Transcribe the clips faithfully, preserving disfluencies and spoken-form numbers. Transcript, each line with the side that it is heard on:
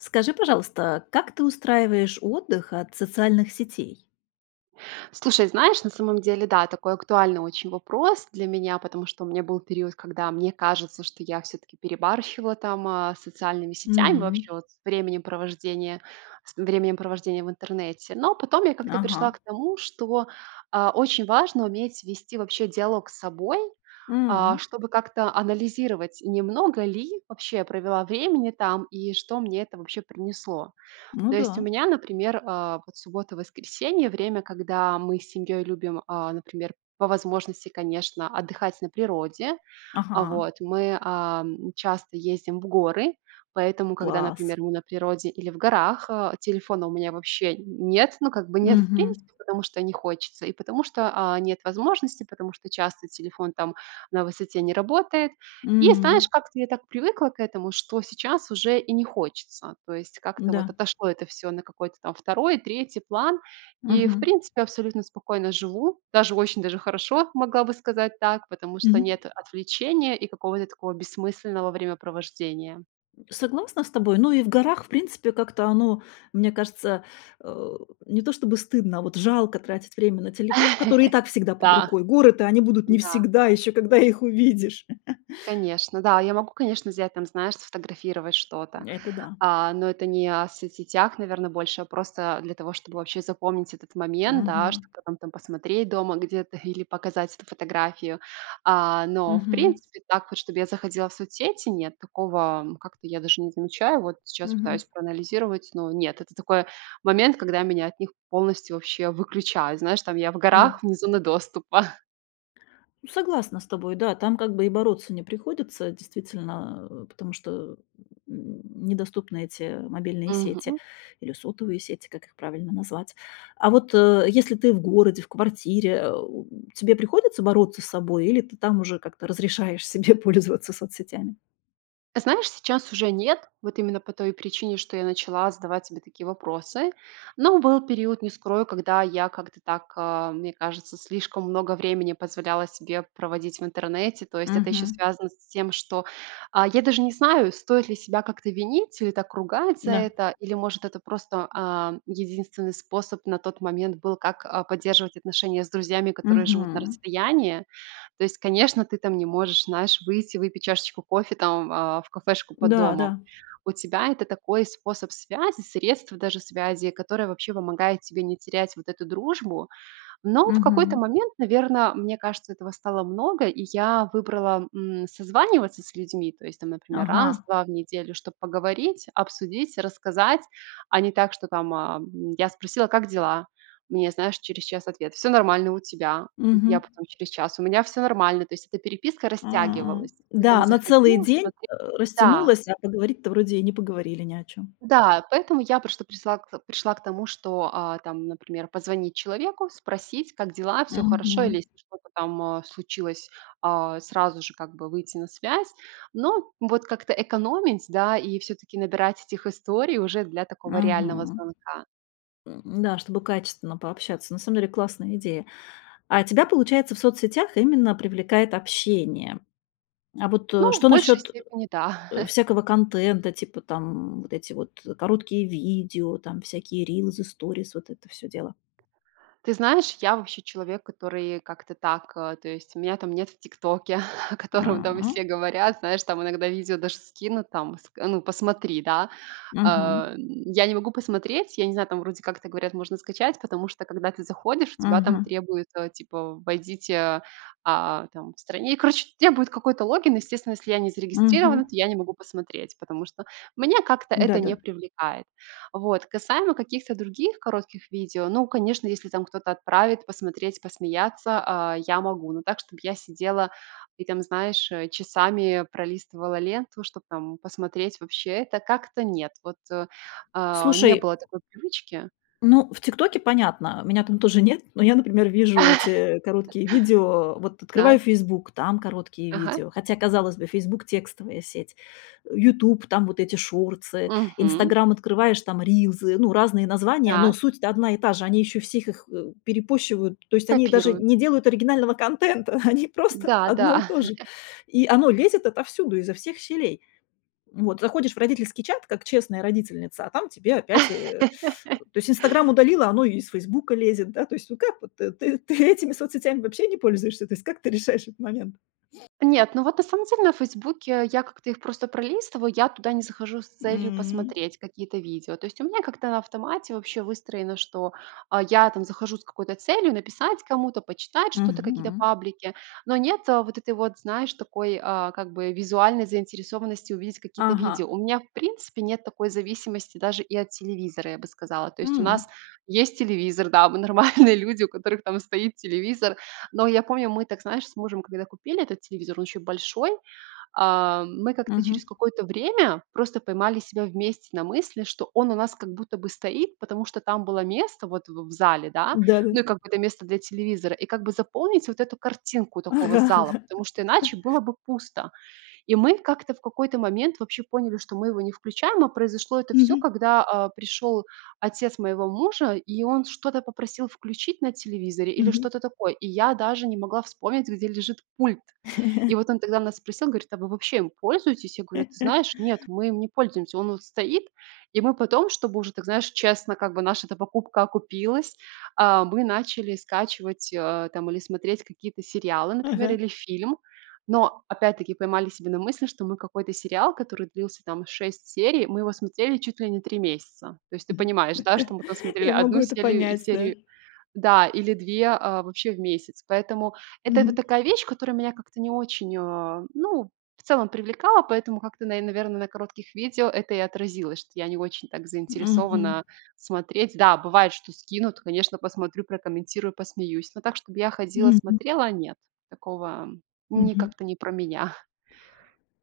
left: Скажи, пожалуйста, как ты устраиваешь отдых от социальных сетей?
right: Слушай, знаешь, на самом деле, да, такой актуальный очень вопрос для меня, потому что у меня был период, когда, мне кажется, что я всё-таки перебарщивала там, а, с социальными сетями,
left: М.
right: вообще вот с временем провождения с временем провождения в Интернете. Но потом я как-то пришла
left: Ага.
right: к тому, что, а, очень важно уметь вести вообще диалог с собой, а,
left: М.
right: чтобы как-то анализировать, не много ли вообще я провела времени там и что мне это вообще принесло.
left: Ну
right: То есть у
left: да.
right: меня, например, а, вот суббота-воскресенье- время, когда мы с семьей любим, а, например, по возможности, конечно, отдыхать на природе. А,
left: Ага.
right: вот, мы, а, часто ездим в горы, поэтому, когда,
left: Класс!
right: например, мы на природе или в горах, а, телефона у меня вообще нет. Ну, как бы нет в
left: Мгм.
right: принципе, потому что не хочется, и потому что, а, нет возможности, потому что часто телефон там на высоте не работает. И, знаешь,
left: М.
right: как-то я так привыкла к этому, что сейчас уже и не хочется. То есть как-то
left: Да.
right: вот отошло это всё на какой-то там второй, третий план, и, в
left: Мгм.
right: принципе, абсолютно спокойно живу. Даже очень даже хорошо, могла бы сказать так, потому что
left: Мгм.
right: нет отвлечения и какого-то такого бессмысленного времяпровождения.
left: Согласна с тобой. Ну и в горах, в принципе, как-то оно, мне кажется, а, не то чтобы стыдно, а, вот, жалко тратить время на телефон, который и так всегда под
right: Да,
left: рукой. Горы-то, они будут не
right: да.
left: всегда, еще когда их увидишь.
right: Конечно, да, я могу, конечно, взять там, знаешь, сфотографировать что-то.
left: Это да.
right: А, но это не о соцсетях, наверно, больше, а просто для того, чтобы вообще запомнить этот момент, да, что,
left: Мгм.
right: кто там там посмотреть дома где-то или показать эту фотографию. А, но, в
left: Мгм.
right: принципе, так вот чтобы я заходила в соцсети- нет, такого, м, как-то я даже не замечаю. Вот сейчас
left: Мгм.
right: пытаюсь проанализировать, но нет. Это такое момент, когда меня от них полностью вообще выключают. Знаешь, там, я в
left: Да.
right: горах вне зоны доступа.
left: Ну, согласна с тобой, да, там как бы и бороться не приходится действительно, а, потому что, м м, недоступны эти мобильные сети
right: Мгм.
left: или сотовые сети, как их правильно назвать. А вот, э, если ты в городе, в квартире, а, у, тебе приходится бороться с собой или ты там уже как-то разрешаешь себе пользоваться соцсетями?
right: А знаешь, сейчас уже нет. Вот именно по той причине, что я начала задавать себе такие вопросы. Но был период, не скрою, когда я как-то так, а, мне кажется, слишком много времени позволяла себе проводить в интернете. То есть это еще
left: Мгм.
right: связано с тем, что, а, я даже не знаю, стоит ли себя как-то винить или так ругать за
left: Да.
right: это, или, может, это просто, ам, единственный способ на тот момент был, как, а, поддерживать отношения с друзьями, которые живут на
left: Мгм.
right: расстоянии. То есть, конечно, ты там не можешь, знаешь, выйти, выпить чашечку кофе там, а, в кафешку под домом.
left: Да-да.
right: У тебя это такой способ связи, средств даже связи, которое вообще помогает тебе не терять вот эту дружбу. Но в какой-то
left: Мгм.
right: момент, наверно, мне кажется, этого стало много, и я выбрала, м, созваниваться с людьми, то есть там, например, раз,
left: Ага.
right: два в неделю, чтобы поговорить, обсудить, рассказать, а не так, что, там, ам, я спросила: "Как дела?"- мне, знаешь, через час ответ: "Всё нормально. У тебя?"-
left: Мгм.
right: я потом через час: "У меня всё нормально". То есть эта переписка
left: М,
right: растягивалась. Ты там
left: да, она целый
right: заходила,
left: день,
right: смотре
left: а,
right: да.
left: растянулась, а поговорить-то вроде и не поговорили ни о чём.
right: Да. Поэтому я прошта присла к пришла к тому, что, а, там, например, позвонить человеку, спросить: "Как дела? Все хорошо?" Или
left: Мгм.
right: если что-то там, а, случилось, а, сразу же как бы выйти на связь. Но вот как-то экономить, да, и все-таки набирать этих историй уже для такого реального
left: Мгм.
right: звонка.
left: М, да, чтобы качественно пообщаться. На самом деле классная идея. А тебя, получается, в соцсетях именно привлекает общение? А вот, э,
right: Ну, в
left: что
right: большей
left: насчет э
right: степени, да.
left: э, всякого контента, типа там вот эти вот короткие видео, там, всякие рилзы, сторис, вот это всё дело?
right: Ты знаешь, я вообще человек, который как-то так, а, то есть меня, там, нет в "Тиктоке", о котором там
left: М.
right: все говорят, знаешь, там иногда видео даже скинут, там ска ну, посмотри, да.
left: Мгм.
right: А, м, я не могу посмотреть, я не знаю, там вроде как-то говорят, можно скачать, потому что когда ты заходишь, у тебя там
left: Мгм.
right: требуют, а, типа войдите, а, там в стране, и короче, требуют какой-то логин. Естественно, если я не зарегистрирована,
left: Мгм.
right: то я не могу посмотреть, потому что меня как-то это
left: Да-да.
right: не привлекает. Вот. Касаемо каких-то других коротких видео, ну, конечно, если там кто-то отправит посмотреть, посмеяться, а, я могу, но так, чтобы я сидела и там, знаешь, э, часами пролистывала ленту, чтоб там посмотреть, вообще, это как-то нет. Вот, а, не
left: Слушай
right: было такой привычки.
left: Ну, в "Тиктоке" понятно, меня там тоже нет, но я, например, вижу эти короткие видео, вот открываю
right: Так.
left: "Фейсбук", там короткие
right: Ага.
left: видео, хотя, казалось бы, "Фейсбук"- текстовая сеть. "Ютуб"- там вот эти шортсы,
right: Мгм.
left: "Инстаграм" открываешь- там рилзы, ну, разные названия, но
right: Так.
left: суть-то одна и та же, они ещё всех их, э, перепощивают. То есть они даже не
right: Копируются.
left: делают оригинального контента, они просто одно и
right: Да-да.
left: то же, и оно лезет отовсюду, изо всех щелей. Вот, заходишь в родительский чат, как честная родительница, а там тебе опять, э То есть "Инстаграм" удалила, оно и из "Фейсбука" лезет, да. То есть, ну, как вот ты ты ты этими соцсетями вообще не пользуешься? То есть, как ты решаешь этот момент?
right: Нет, ну вот, на самом деле, на "Фейсбуке" я как-то их просто пролистываю. Я туда не захожу с целью
left: М.
right: посмотреть какие-то видео. То есть у меня как-то на автомате вообще выстроено, что, а, я там захожу с какой-то целью: написать кому-то, почитать что-то, какие-то
left: Мгм.
right: паблики. Но нет вот этой вот, знаешь, такой, а, как бы визуальной заинтересованности увидеть какие-то
left: Ага.
right: видео. У меня в принципе нет такой зависимости даже и от телевизора, я бы сказала. То есть у
left: М.
right: нас есть телевизор, да, мы нормальные люди, у которых там стоит телевизор. Но я помню, мы так, знаешь, с мужем, когда купили этот телевизор, он еще большой, а, мы как-то через
left: Мгм.
right: какое-то время просто поймали себя вместе на мысли, что он у нас как будто бы стоит, потому что там было место вот в в зале, да.
left: Да-да.
right: Ну, и как бы это место для телевизора, и как бы заполнить вот эту картинку такого
left: Ага
right: зала,
left: ага.
right: потому что иначе было бы пусто. И мы как-то в какой-то момент вообще поняли, что мы его не включаем, а произошло это всё,
left: Мгм.
right: когда, а, пришел отец моего мужа, и он что-то попросил включить на телевизоре или
left: Мгм.
right: что-то такое, и я даже не могла вспомнить, где лежит пульт. И вот он тогда нас спросил, говорит: "А вы вообще им пользуетесь?" Я говорю: "Ты знаешь, нет, мы им не пользуемся. Он вот стоит". И мы потом, чтобы уже так, знаешь, честно, как бы наша-то покупка окупилась, а, мы начали скачивать, а, там или смотреть какие-то сериалы, например,
left: Ага.
right: или фильм. Но опять-таки поймали себя на мысли, что мы какой-то сериал, который длился, там, шесть серий, мы его смотрели чуть ли не три месяца. То есть ты
left: Мгм.
right: понимаешь, да, что мы там смотрели
left: Я могу
right: одну
left: это
right: сели
left: понять, да.
right: серию, да, или две, а, вообще в месяц. Поэтому это вот
left: Мгм.
right: такая вещь, которая меня как-то не очень, а, ну, в целом привлекала, поэтому как-то на и, наверно, на коротких видео это и отразилось, что я не очень так
left: Мгм.
right: заинтересована смотреть. Да, бывает, что скинут, конечно, посмотрю, прокомментирую, посмеюсь. Но так, чтобы я ходила,
left: Мгм.
right: смотрела, нет, такого ни
left: Мгм.
right: как-то не про меня.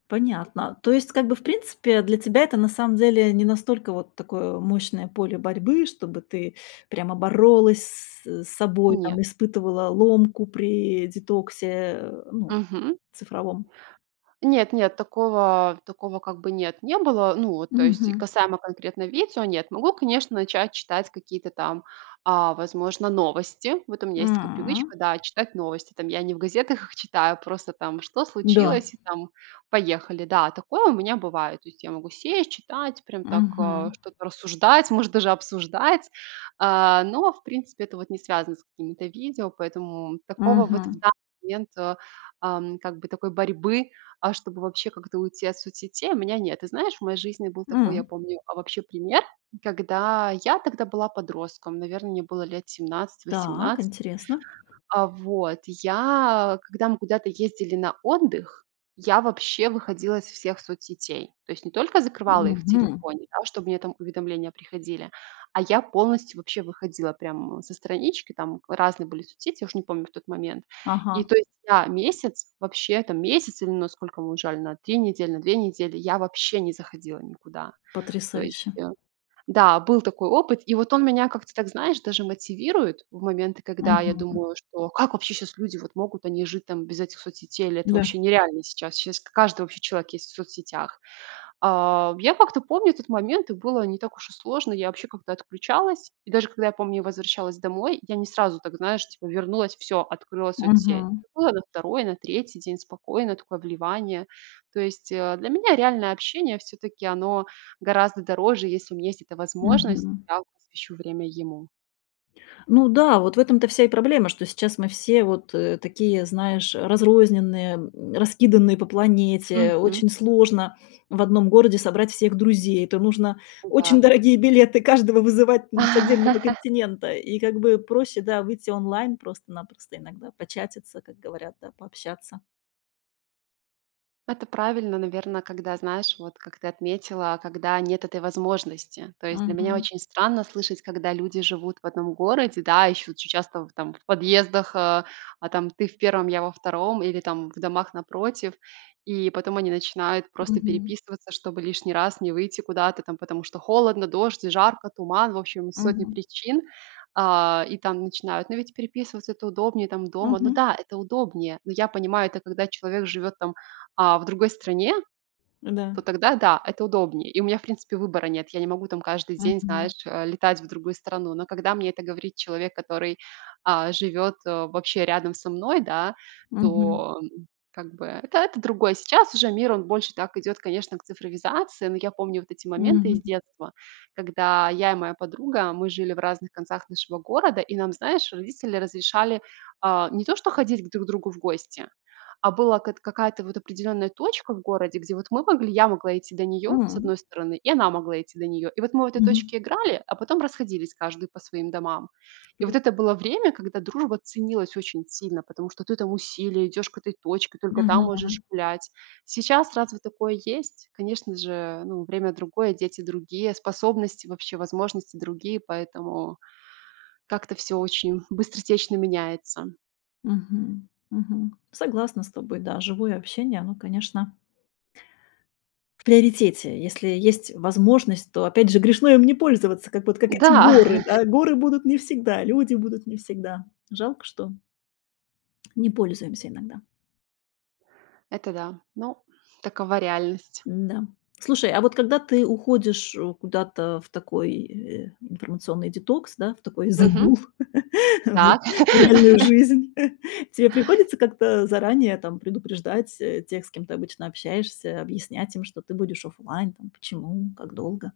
left: Понятно. То есть как бы, в принципе, для тебя это на самом деле не настолько вот такое мощное поле борьбы, чтобы ты прямо боролась с собой там,
right: Нет.
left: испытывала ломку при детоксе, э, ну,
right: Мгм.
left: цифровом.
right: Нет-нет, такого такого как бы нет, не было. Ну, вот то есть,
left: Мгм.
right: касаемо конкретно видео, нет. Могу, конечно, начать читать какие-то там, а, возможно, новости. Вот у меня есть такая
left: М.
right: привычка, да, читать новости там. Я не в газетах их читаю, просто там: "Что
left: Да.
right: случилось?" И там, поехали. Да, такое у меня бывает. То есть я могу сесть, читать, прям так, а,
left: Мгм.
right: что-то рассуждать, может даже обсуждать. А, но, в принципе, это вот не связано с какими-то видео, поэтому такого вот
left: Мгм.
right: в данный момент, а, ам, как бы такой борьбы, а, чтобы вообще как-то уйти от соцсетей, у меня нет. Ты знаешь, в моей жизни был такой, я
left: М.
right: помню, а, вообще пример, когда- я тогда была подростком, наверно, мне было лет семнадцать
left: Так,
right: восемнадцать
left: интересно.
right: А вот, я Когда мы куда-то ездили на отдых, я вообще выходила из всех соцсетей. То есть не только закрывала их в
left: Мгм.
right: телефоне, да, чтобы мне там уведомления приходили, а я полностью вообще выходила прям со странички, там разные были соцсети, я уж не помню тот момент. И,
left: Ага.
right: то есть я месяц вообще, там месяц или но сколько мы уезжали, на три недели, на две недели, я вообще не заходила никуда. То есть
left: Потрясающе!
right: я Да, был такой опыт, и вот он меня как-то так, знаешь, даже мотивирует в моменты, когда я
left: Мгм.
right: думаю, что: "Как вообще щас люди вот могут, они и жить там без этих соцсетей? Или это
left: Да.
right: вообще нереально сейчас?" Щас к каждый вообще человек есть в соцсетях. А, я как-то помню этот момент, и было не так уж и сложно. Я вообще как-то отключалась. И даже когда я помню, я возвращалась домой, я не сразу так, знаешь, типа вернулась и всё, открыла соцсеть.
left: Мгм.
right: Было на второй, на третий день спокойное такое вливание. То есть, э, для меня реальное общение все-таки оно гораздо дороже. Если у меня есть эта возможность,
left: Мгм.
right: я посвящу время ему.
left: Ну да, вот в этом-то вся и проблема, что сейчас мы все вот, э, такие, знаешь, разрозненные, м, раскиданные по планете.
right: Мгм.
left: Очень сложно в одном городе собрать всех друзей. Это нужно очень
right: М-да.
left: дорогие билеты, каждого вызывать, ну, с отдельного континента. И как бы проще, да, выйти онлайн, просто-напросто иногда початиться, как говорят, да, пообщаться.
right: Это правильно, наверно, когда знаешь, вот как ты отметила, когда нет этой возможности. То есть для меня
left: Мгм.
right: очень странно слышать, когда люди живут в одном городе, да, еще очень часто там в подъездах э, а, там ты в первом, я во втором или там в домах напротив. И потом они начинают просто
left: Мгм.
right: переписываться, чтобы лишний раз не выйти куда-то там, потому что холодно, дождь, жарко, туман, в общем, сотни
left: Мгм.
right: причин. А, и там начинают, но ведь переписываться- это удобнее, там, дома. Ну
left: Мгм.
right: да, это удобнее, но я понимаю, это когда человек живет там, а, в другой стране,
left: Да.
right: то тогда, да, это удобнее. И у меня, в принципе, выбора нет. Я не могу там каждый день,
left: Мгм.
right: знаешь, э, летать в другую страну. Но когда мне это говорит человек, который, а, живет, э, вообще рядом со мной, да,
left: Мгм.
right: то как бы это это другое. Сейчас уже мир, он больше так идет, конечно, к цифровизации, но я помню вот эти моменты из
left: Мгм.
right: детства, когда я и моя подруга- мы жили в разных концах нашего города- и нам, знаешь, родители разрешали, а, не то, что ходить друг к другу в гости, а была как т какая-то вот определенная точка в городе, где вот мы могли, я могла идти до нее с
left: М.
right: одной стороны, и она могла идти до нее. И вот мы в этой
left: Мгм.
right: точке играли, а потом расходились каждый по своим домам. И вот
left: [unintelligible]
right: это было время, когда дружба ценилась очень сильно, потому что ты там усилие, идешь к этой точке, только там можешь
left: Мгм.
right: гулять. Сейчас разве такое есть? Конечно же, ну, время другое, дети другие, способности вообще, возможности другие, поэтому как-то всё очень быстротечно меняется.
left: Мгм, мгм. Согласна с тобой. Да, живое общение, оно, конечно в приоритете. Если есть возможность, то опять же грешно им не пользоваться, как вот как эти
right: Да!
left: горы, да? Горы будут не всегда, люди будут не всегда. Жалко, что не пользуемся иногда.
right: Это да. Ну, такова реальность.
left: Н-да. Слушай, а вот когда ты уходишь, э, куда-то в такой, э, информационный детокс, да, в такой
right: Мгм.
left: загул, в
right: Так.
left: в реальную жизнь, тебе приходится как-то заранее там предупреждать, э, тех, с кем ты обычно общаешься, объяснять им, что ты будешь офлайн, там почему, как долго?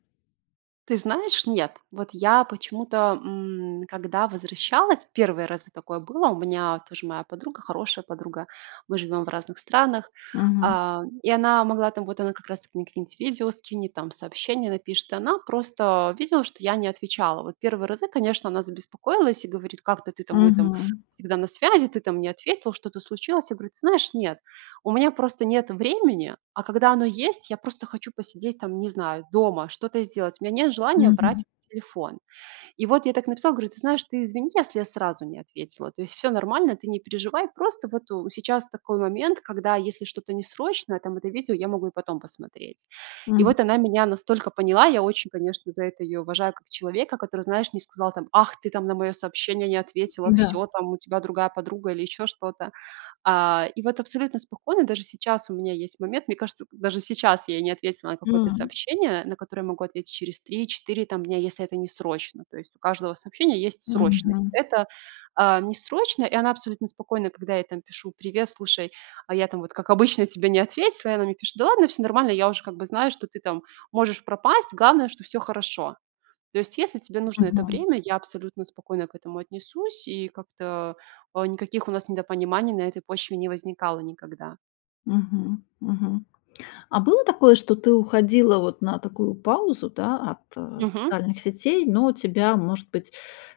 right: Ты знаешь, нет. Вот я почему-то, м, когда возвращалась, первые разы такое было, у меня тоже моя подруга, хорошая подруга- мы живем в разных странах,-
left: Мгм.
right: а, и она могла там, вот она как раз таки мне какие-нибудь видео скинет там, сообщения напишет, и она просто видела, что я не отвечала. Вот первые разы, конечно, она забеспокоилась и говорит: "Как ты ты там мы там
left: Мгм.
right: всегда на связи, ты там не ответила, что-то случилось?" Я говорю: "Ты знаешь, нет, у меня просто нет времени, а когда оно есть, я просто хочу посидеть там, не знаю, дома, что-то сделать, у меня нет желания
left: Мгм.
right: брать телефон". И вот я так написала, говорю: "Ты знаешь, ты извини, если я сразу не ответила. То есть всё нормально, ты не переживай. Просто вот у сейчас такой момент, когда если что-то не срочное, там это видео я могу и потом посмотреть". И
left: М.
right: вот она меня настолько поняла. Я очень, конечно, за это ее уважаю, как человека, который, знаешь, не сказал там: "Ах, ты там на мое сообщение не ответила,
left: Да.
right: всё там, у тебя другая подруга", или еще что-то. А, и вот абсолютно спокойно, даже сейчас у меня есть момент, мне кажется, даже сейчас я не ответила на какое-то
left: М.
right: сообщение, на которое могу ответить через три четыре там дня, если это не срочно. То есть у каждого сообщения есть срочность.
left: Мгм.
right: Это, а, не срочно, и она абсолютно спокойна, когда я ей там пишу: "Привет, слушай, а я там вот, как обычно, тебе не ответила",- и она мне пишет: "Да ладно, всё нормально. Я уже как бы знаю, что ты там можешь пропасть, главное, что всё хорошо. То есть, если тебе нужно это
left: Мгм.
right: время, я абсолютно спокойно к этому отнесусь",- и как-то, а, никаких у нас недопониманий на этой почве не возникало никогда.
left: Мгм, мгм. А было такое, что ты уходила вот на такую паузу, да, от, э,
right: Мгм.
left: социальных сетей, но тебя, может быть,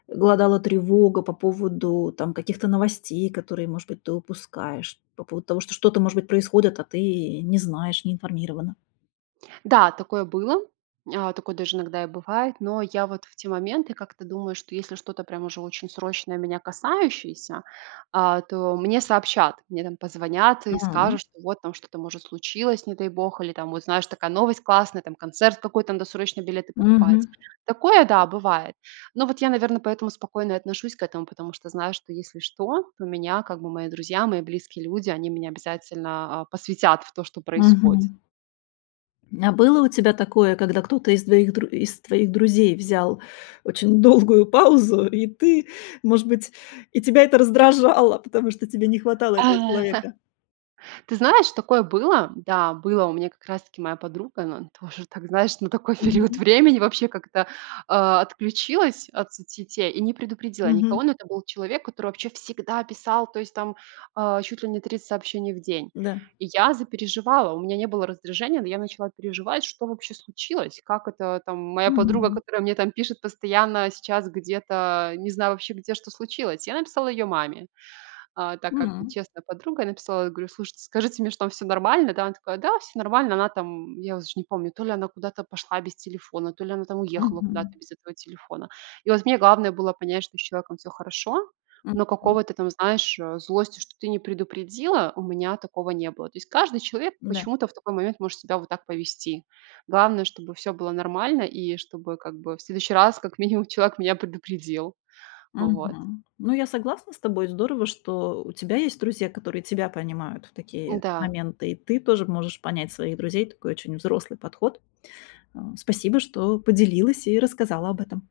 left: глодала тревога по поводу там каких-то новостей, которые, может быть, ты упускаешь, по поводу того, что что-то, может быть, происходит, а ты и не знаешь, не информирована?
right: Да, такое было. А, такое даже иногда и бывает, но я вот в те моменты как-то думаю, что если что-то прямо уж очень срочное, меня касающееся, а, то мне сообщат. Мне там позвонят и
left: М.
right: скажут, что вот там что-то, может, случилось, не дай бог, или там, вот знаешь, такая новость классная, там концерт какой-то, надо срочно билеты покупать.
left: Мгм.
right: Такое- да, бывает. Но вот я, наверно, поэтому спокойно и отношусь к этому, потому что знаю, что если что, то меня как бы мои друзья, мои близкие люди- они меня обязательно, а, посвятят в то, что происходит.
left: Мгм. А было у тебя такое, когда кто-то из твоих дру из твоих друзей взял очень долгую паузу, и ты, может быть, и тебя это раздражало, потому что тебе не хватало этого
right: Ага.
left: человека?
right: Ты знаешь, такое было. Да, было у меня- как раз таки моя подруга, ну, она тоже так, знаешь, на такой период
left: Мгм.
right: времени вообще как-то, а, отключилась от соцсетей и не предупредила
left: Мгм.
right: никого. Но это был человек, который вообще всегда писал, то есть там, а, чуть ли не тридцать сообщений в день.
left: Да.
right: И я запереживала, у меня не было раздражения, но я начала переживать, что вообще случилось, как это там моя подруга,
left: Мгм.
right: которая мне там пишет постоянно, сейчас где-то- не знаю вообще, где, что случилось. Я написала ее маме, а, так как
left: М.
right: честная подруга. Я написала, я говорю: "Слушайте, скажите мне, что там всё нормально, да?" Она такая: "Да, всё нормально". Она там- я уже не помню- то ли она куда-то пошла без телефона, то ли она там уехала
left: Мгм.
right: куда-то без этого телефона. И вот мне главное было понять, что с человеком всё хорошо, но
left: Мгм.
right: какого-то там, знаешь, э, злости, что ты не предупредила, у меня такого не было. То есть каждый человек
left: Да.
right: почему-то в такой момент может себя вот так повести. Главное, чтобы всё было нормально, и чтобы как бы в следующий раз, как минимум, человек меня предупредил. Вот.
left: Мгм. Ну, я согласна с тобой. Здорово, что у тебя есть друзья, которые тебя понимают в такие
right: М-да.
left: моменты, и ты тоже можешь понять своих друзей. Такой очень взрослый подход. А, спасибо, что поделилась и рассказала об этом.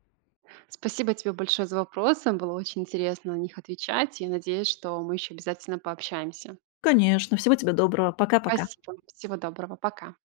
right: Спасибо тебе большое за вопросы. Было очень интересно на них отвечать. И надеюсь, что мы еще обязательно пообщаемся.
left: Конечно, всего тебе доброго. Пока-пока.
right: Спасибо. Всего доброго. Пока.